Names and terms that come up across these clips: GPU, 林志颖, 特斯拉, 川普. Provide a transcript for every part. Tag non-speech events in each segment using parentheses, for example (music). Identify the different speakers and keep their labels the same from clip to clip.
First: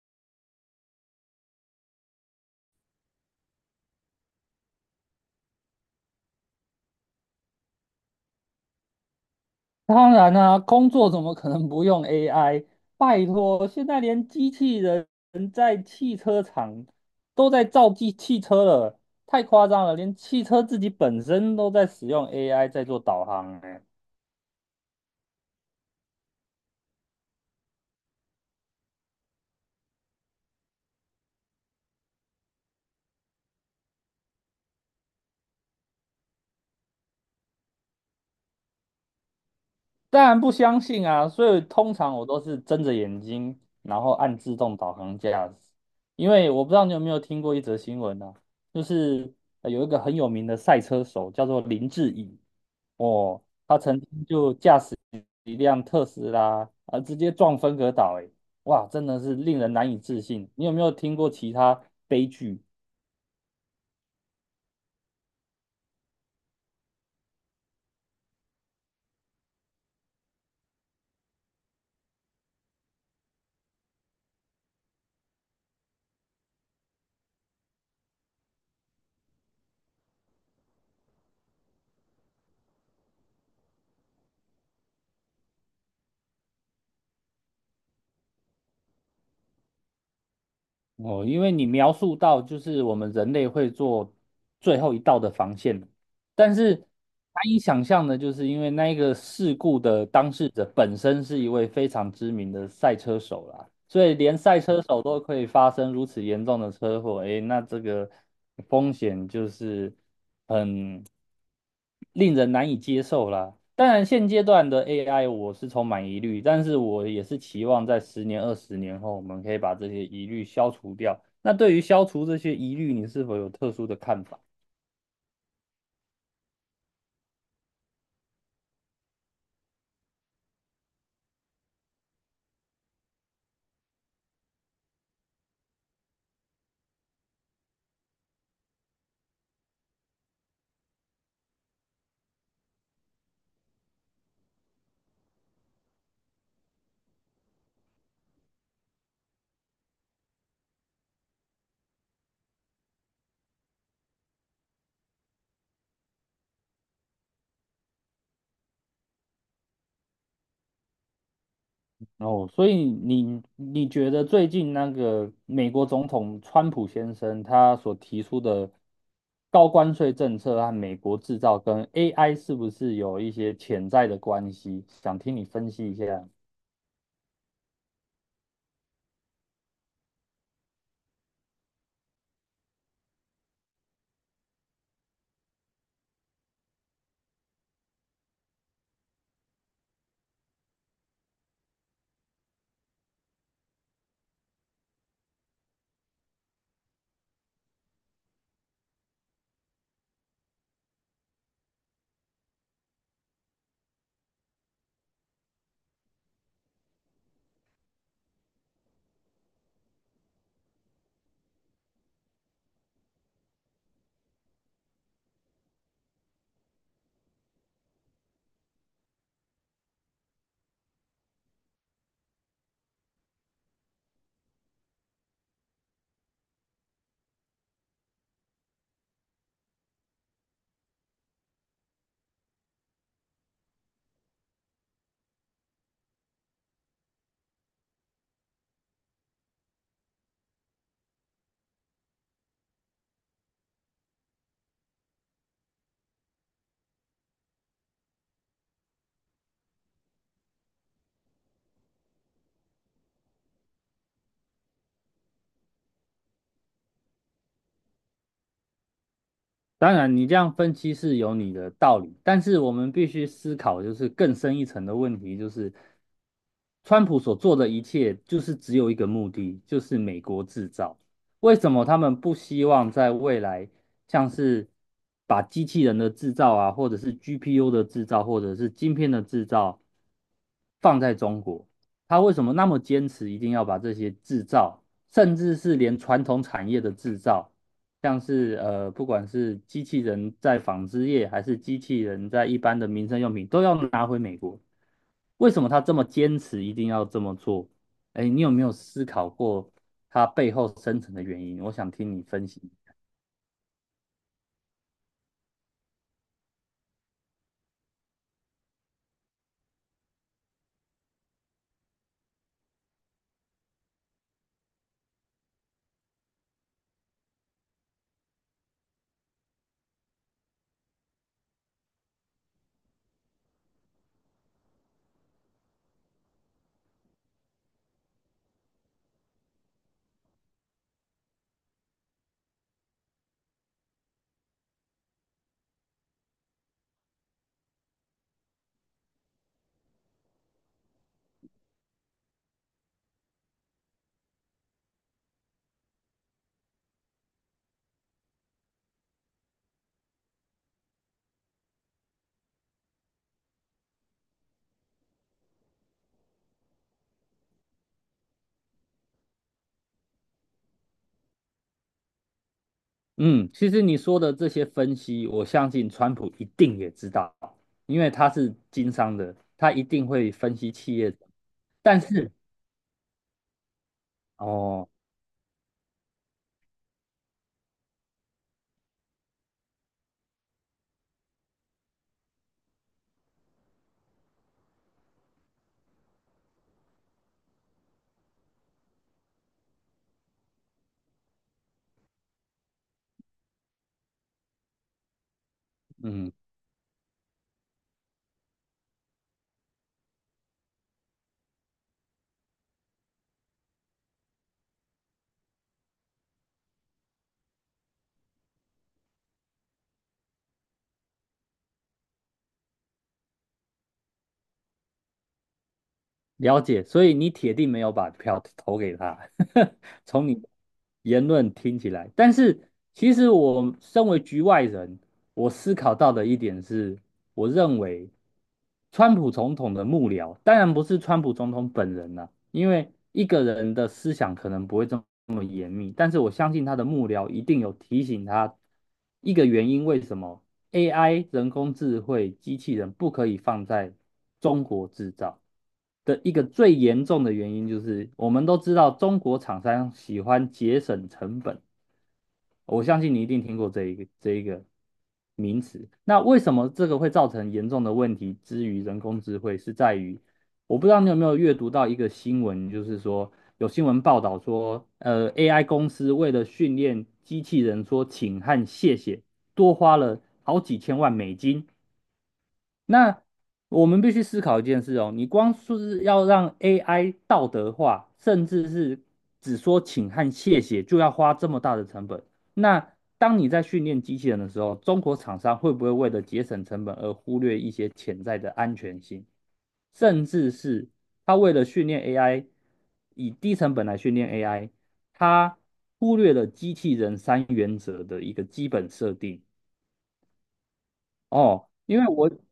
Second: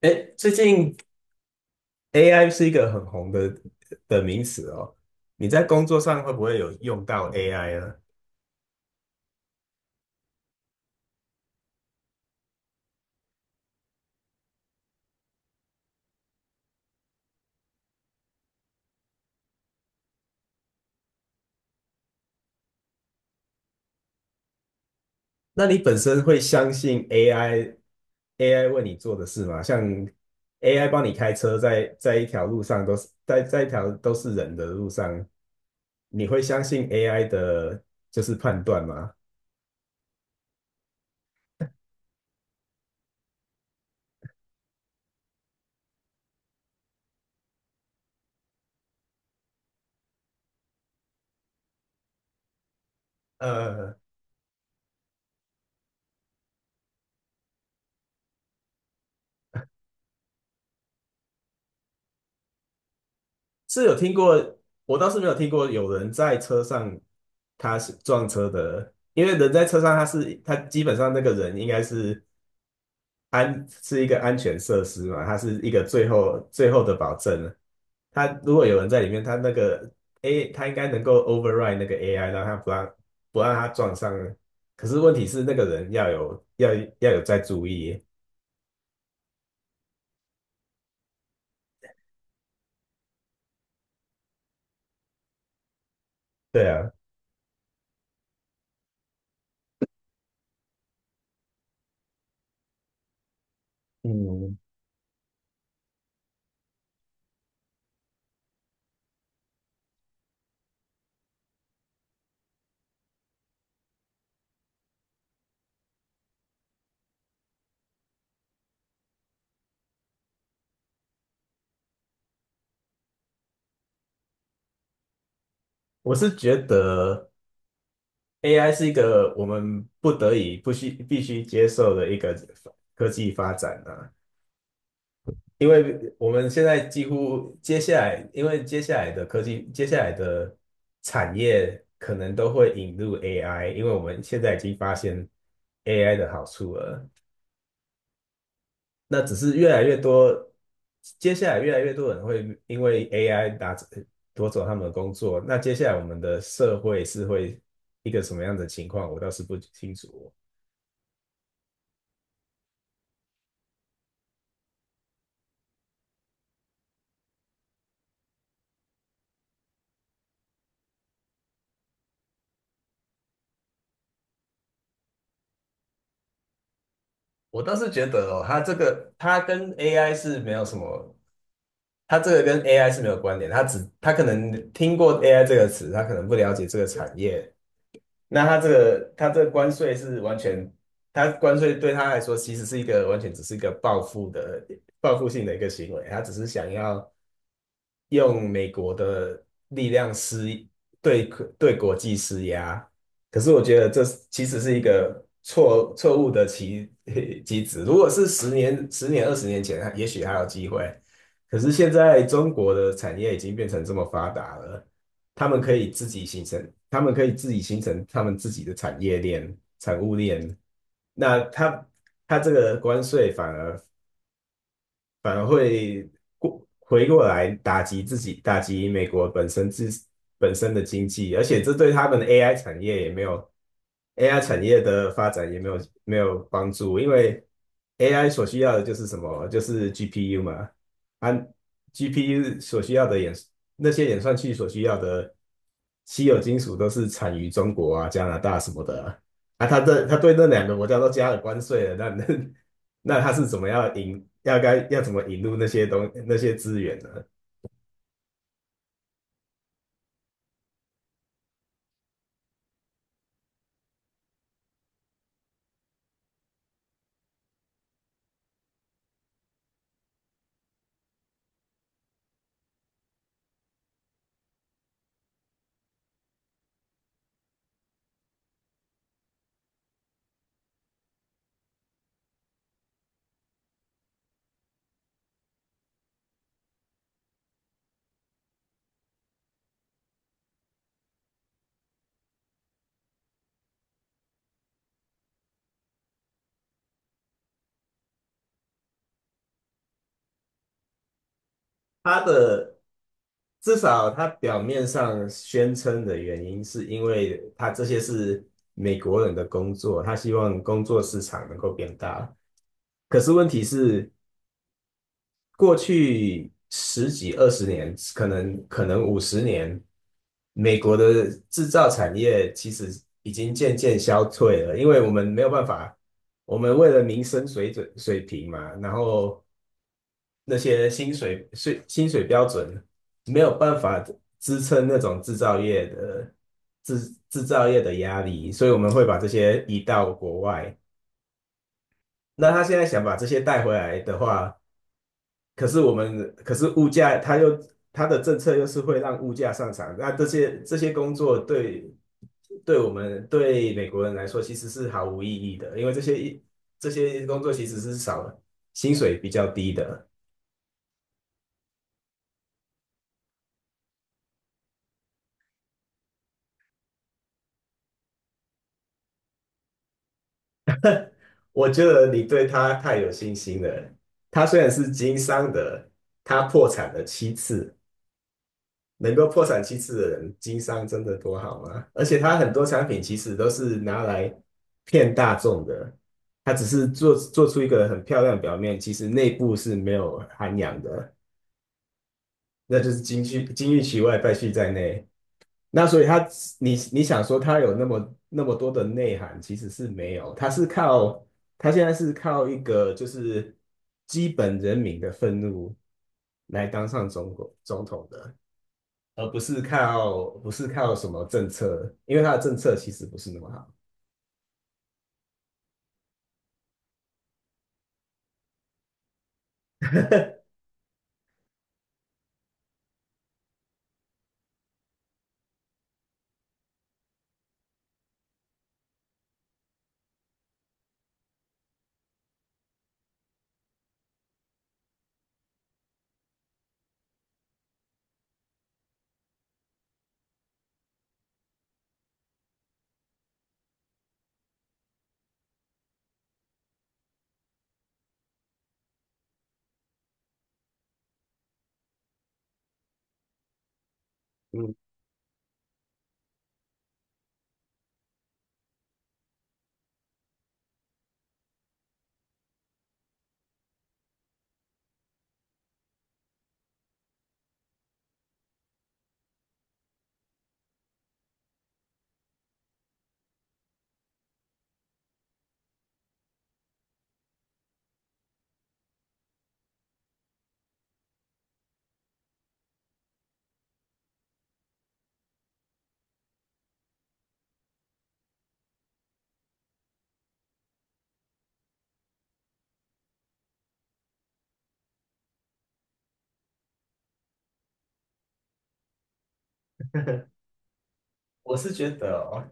Speaker 1: 哎，最近 AI 是一个很红的名词哦。你在工作上会不会有用到 AI 呢？
Speaker 2: 当然啦，工作怎么可能不用 AI？拜托，现在连机器人在汽车厂都在造汽车了，太夸张了！连汽车自己本身都在使用 AI 在做导航，欸，
Speaker 1: 那你本身会相信 AI 为你做的事吗？像 AI 帮你开车在一条路上，都是在一条都是人的路上，你会相信 AI 的就是判断吗？
Speaker 2: 当然不相信啊。所以通常我都是睁着眼睛，然后
Speaker 1: (laughs)
Speaker 2: 按自动导航驾驶。因为我不知道你有没有听过一则新闻啊，就是有一个很有名的赛车手叫做林志颖哦，他
Speaker 1: 呃，
Speaker 2: 曾经就一辆特斯拉啊，直接撞分隔岛，哎，哇，真的是令人难以置信。你有没有听过其他悲剧？
Speaker 1: 是有听过。我倒是没有听过有人在车上他是撞车的，因为人在车上，他基本上那个人应该是，是一个安全设施嘛，他是一个最后的保证。他如果有人在里面，他那个 他应该能够 override 那个 AI,让他不让他撞上。可是问题是那个人要要有在注意。
Speaker 2: 哦，因为你描述到就是我们人类会做最后一道的防线，但
Speaker 1: 对
Speaker 2: 是难
Speaker 1: 啊，
Speaker 2: 以想象的，就是因为那一个事故的当事者本身是一位非常知名的赛车手啦，所以连
Speaker 1: 嗯，
Speaker 2: 赛车手都可以发生如此严重的车祸，诶，那这个风险就是。很令人难以接受啦。当然，现阶段的 AI 我是充满疑虑，但是我也是期望在十年、二十年后，我们可以把这些疑虑消除掉。那对于消除这些疑虑，你是否有特殊的看法？
Speaker 1: 我是觉得。AI 是一个我们不得已不需必须接受的一个科技发展啊。因为我们现在几乎接下来，因为接下来的科技，接下来的产业可能都会引入 AI,因为我们现在已经发现 AI 的好处了。那只是越来越多，接下来越来越多人会因为 AI 拿走夺走他们的工作，那接下来我们的社会是会一个什么样的情况，我倒是不清楚哦。
Speaker 2: 哦，所以你觉得最近那个美国总统川普先生他所提出的高关税政策和美国制造跟 AI 是不是有一些潜在的关系？想听你分析一下。
Speaker 1: 我倒是觉得哦，它这个它跟 AI 是没有什么，它这个跟 AI 是没有关联，它可能听过 AI 这个词，它可能不了解这个产业。那他这个关税是完全，他关税对他来说其实是一个完全只是一个报复性的一个行为。他只是想要用美国的力量对对国际施压。可是我觉得这其实是一个错误的棋 (laughs) 棋子。如果是十年、二十年前，也许还有机会。可是现在中国的产业已经变成这么发达了。他们可以自己形成他们自己的产业链、产物链。那他这个关税反而会回过来打击自己，打击美国本身本身的经济，而且这对他们的 AI 产业也没有 AI 产业的发展也没有帮助，因为 AI 所需要的就是什么？就是 GPU 嘛。啊，GPU 所需要的那些演算器所需要的稀有金属都是产于中国啊、加拿大什么的啊。啊他对那两个国家都加了关税了，那 (laughs) 那他是怎么样引，要该要怎么引入那些资源呢？
Speaker 2: 当然，你这样分析是有你的道理，但是我们必须思考就是更深一层的问题，就是川普所做的一切就是只有一个目的，就是美国制造。为什么他们不希望在未来像是把机器人的制造啊，或者是 GPU 的制造，或者是晶片的制造放在中国？他为什么那么坚持一定要把这些制造，甚至是连传统产业的制造，像是不管是机器人在纺织业，还是机器人在一般的民生用品，都要拿回美国？为什么他这么坚持一定要这么做？哎，你有没有思考过他背后深层的原因？我想听
Speaker 1: 他
Speaker 2: 你分析。
Speaker 1: 的至少他表面上宣称的原因，是因为他这些是美国人的工作，他希望工作市场能够变大。可是问题是，过去十几二十年，可能50年，美国的制造产业其实已经渐渐消退了，因为我们没有办法，我们为了民生水准水平嘛，然后那些薪水标准没有办法支撑那种制造业的制造业的压力，所以我们会把这些移到国外。那他现在想把这些带回来的话，可是我们，可是物价，它的政策又是会让物价上涨。那这些工作对对我们对美国人来说其实是毫无意义的，因为这些工作其实是少了薪水比较低的。
Speaker 2: 嗯，其实你说的这些分析，我相信川普一定也知道，因为他是经商的，他一定会分析企业的。
Speaker 1: 我觉
Speaker 2: 但
Speaker 1: 得你
Speaker 2: 是
Speaker 1: 对他太有信心了。他虽然
Speaker 2: 哦，
Speaker 1: 是经商的，他破产了七次，能够破产七次的人，经商真的多好吗？而且他很多产品其实都是拿来骗大众的，他只是做出一个很漂亮的表面，其实内部是没有涵养的，那就是金玉其外，败絮在内。那所以他，
Speaker 2: 嗯，
Speaker 1: 你想说他有那么多的内涵，其实是没有，他现在是靠一个就是基本人民的愤怒来当上中国总统的。而不是靠什么政策，因为他的政策其实不是那么好。
Speaker 2: 了解，所以你铁定没有把票投给他，(laughs) 从你言论听起来。但是其实我身为局外人，我思考到的一点是，我认为川普总统的幕僚，当然不是川普总统本人了，因为一个人的思想可能不会这么。严密，但是我相信他的幕僚一定有提醒他一个原因，为什么 AI 人工智慧机器人不可以放在中国制造的一个最严重的原因，就是我们都知道中国厂商喜欢节省成本，我相信你一定听过这一个
Speaker 1: 嗯。
Speaker 2: 名词。那为什么这个会造成严重的问题？之于人工智慧是在于，我不知道你有没有阅读到一个新闻，就是说有新闻报道说，AI 公司为了训练机器人说请和谢谢，多花了好几千万美金。那我们必须思考一件事哦，你光说是要让 AI 道德化，甚至是只说请和谢谢，就要花这么大的成本。那当你在训练机器人的时候，中国厂商会不会为了节省成本而忽略一些潜在的安全性，甚至是他为了训练 AI，以低成本来训练 AI，他忽略了机器人三原则的一个基本设定
Speaker 1: 我
Speaker 2: 哦，
Speaker 1: 是觉
Speaker 2: 因为
Speaker 1: 得
Speaker 2: 我
Speaker 1: 哦，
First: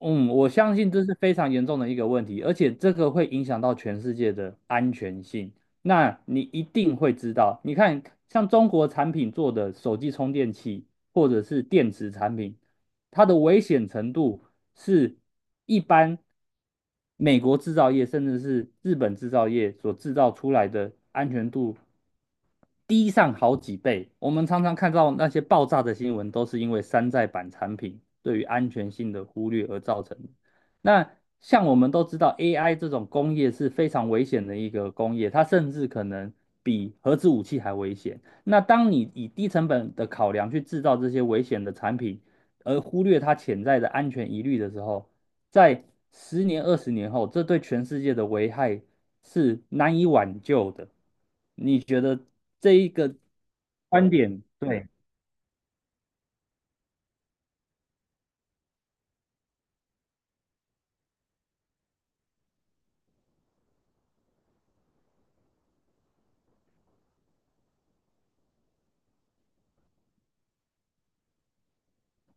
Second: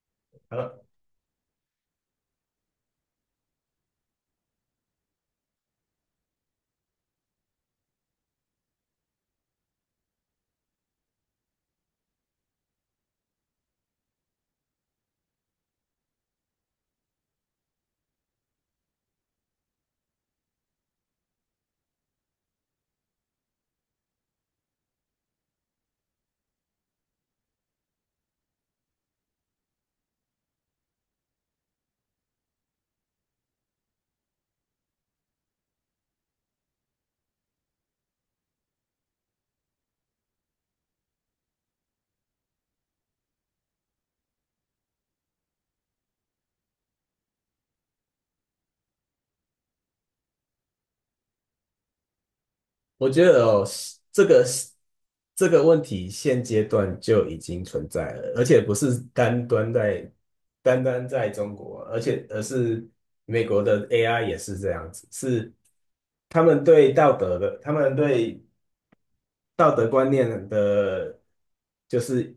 Speaker 2: 嗯，我相
Speaker 1: 呃，
Speaker 2: 信这是非常严重的一个问题，而且这个会影响到全世界的安全性。那你一定会知道。你看，像中国产品做的手机充电器或者是电池产品，它的危险程度是一般美国制造业甚至是日本制造业所制造出来的安全度低上好几倍。我们常常看到那些爆炸的新闻，都是因为山寨版产品对于安全性的忽略而造成。那像我们都知道，AI 这种工业是非常危险的一个工业，它甚至可能比核子武器还危险。那当你以低成本的考量去制造这些危险的产品，而忽略它潜在的安全疑虑的时候，在十年、二十年后，这对全世界的危害是难以挽救的。你觉得这一
Speaker 1: 我
Speaker 2: 个
Speaker 1: 觉得哦，
Speaker 2: 观
Speaker 1: 这
Speaker 2: 点，
Speaker 1: 个是
Speaker 2: 对，
Speaker 1: 这个问题现阶段就已经存在了，而且不是单单在中国，而是美国的 AI 也是这样子，是他们对道德的，他们对道德观念的，就是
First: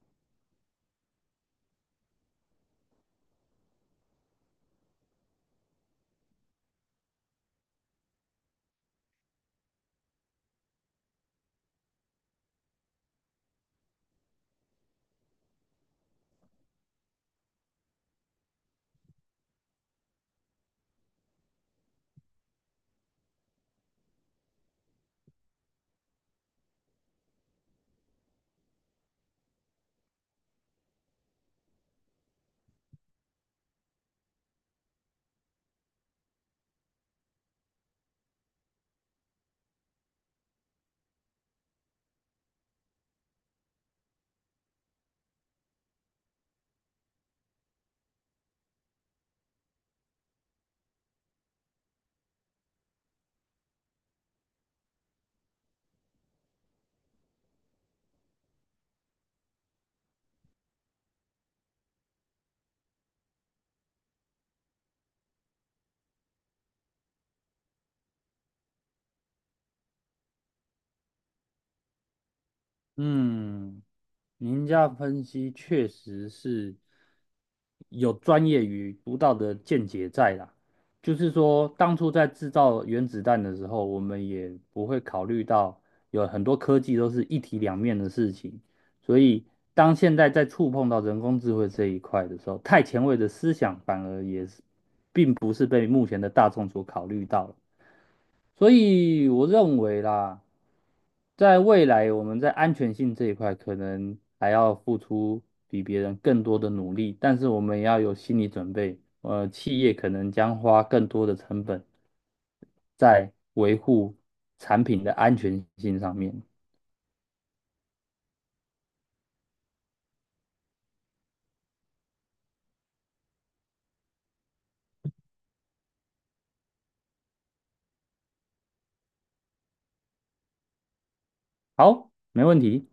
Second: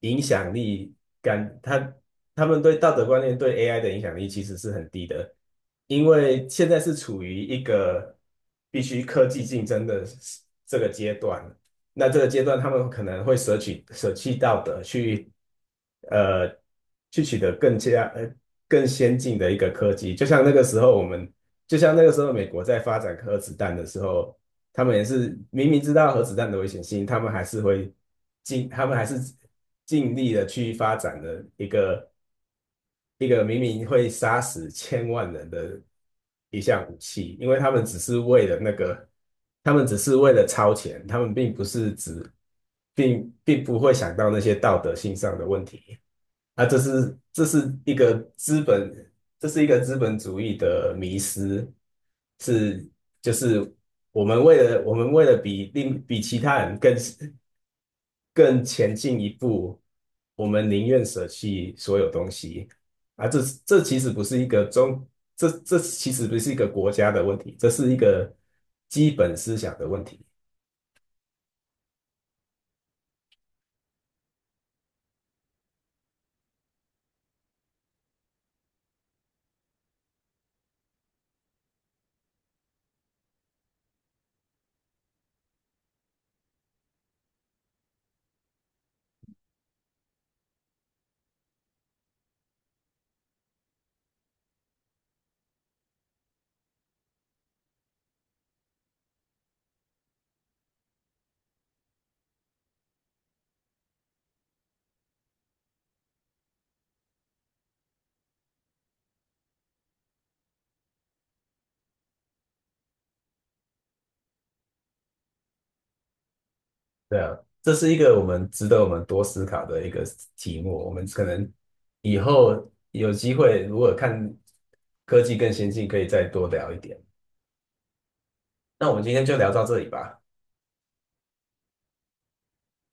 Speaker 1: 影响力感，他们对道德观念对 AI 的影响力其实是很低的，因为现在是处于一个必须科技竞争的这个阶段。那这个阶段，他们可能会舍弃道德，去呃去取得更先进的一个科技。就像那个时候，就像那个时候美国在发展核子弹的时候，他们也是明明知道核子弹的危险性，他们还是尽力的去发展的一个明明会杀死千万人的一项武器，因为他们只是为了那个，他们只是为了超前，他们并不是只，并不会想到那些道德性上的问题。啊，这是一个资本，这是一个资本主义的迷失，是就是我们为了比其他人更前进一步，我们宁愿舍弃所有东西啊！这其实不是一个国家的问题，这是一个基本思想的问题。
Speaker 2: 嗯。您家分析确实是有专业与独到的见解在啦。就是说，当初在制造原子弹的时候，我们也不会考虑到有很多科技都是一体两面的事情。所以，当现在在触碰到人工智慧这一块的时候，太前卫的思想反而也是并不是被目前的大众所考虑到了。所以我认为啦，在未来我们在安全性这一块可能还要付出比别人更多的努力，但是我们也要有心理准备，企业可能将花更多的成本在维护产品的安全性上面。
Speaker 1: 对啊，这是一个我们值得我们多思考的一个题目。我们可能以后有机会，如果看科技更先进，可以再多聊一点。那我们今天就聊到这里吧。
Speaker 2: 好，没问题。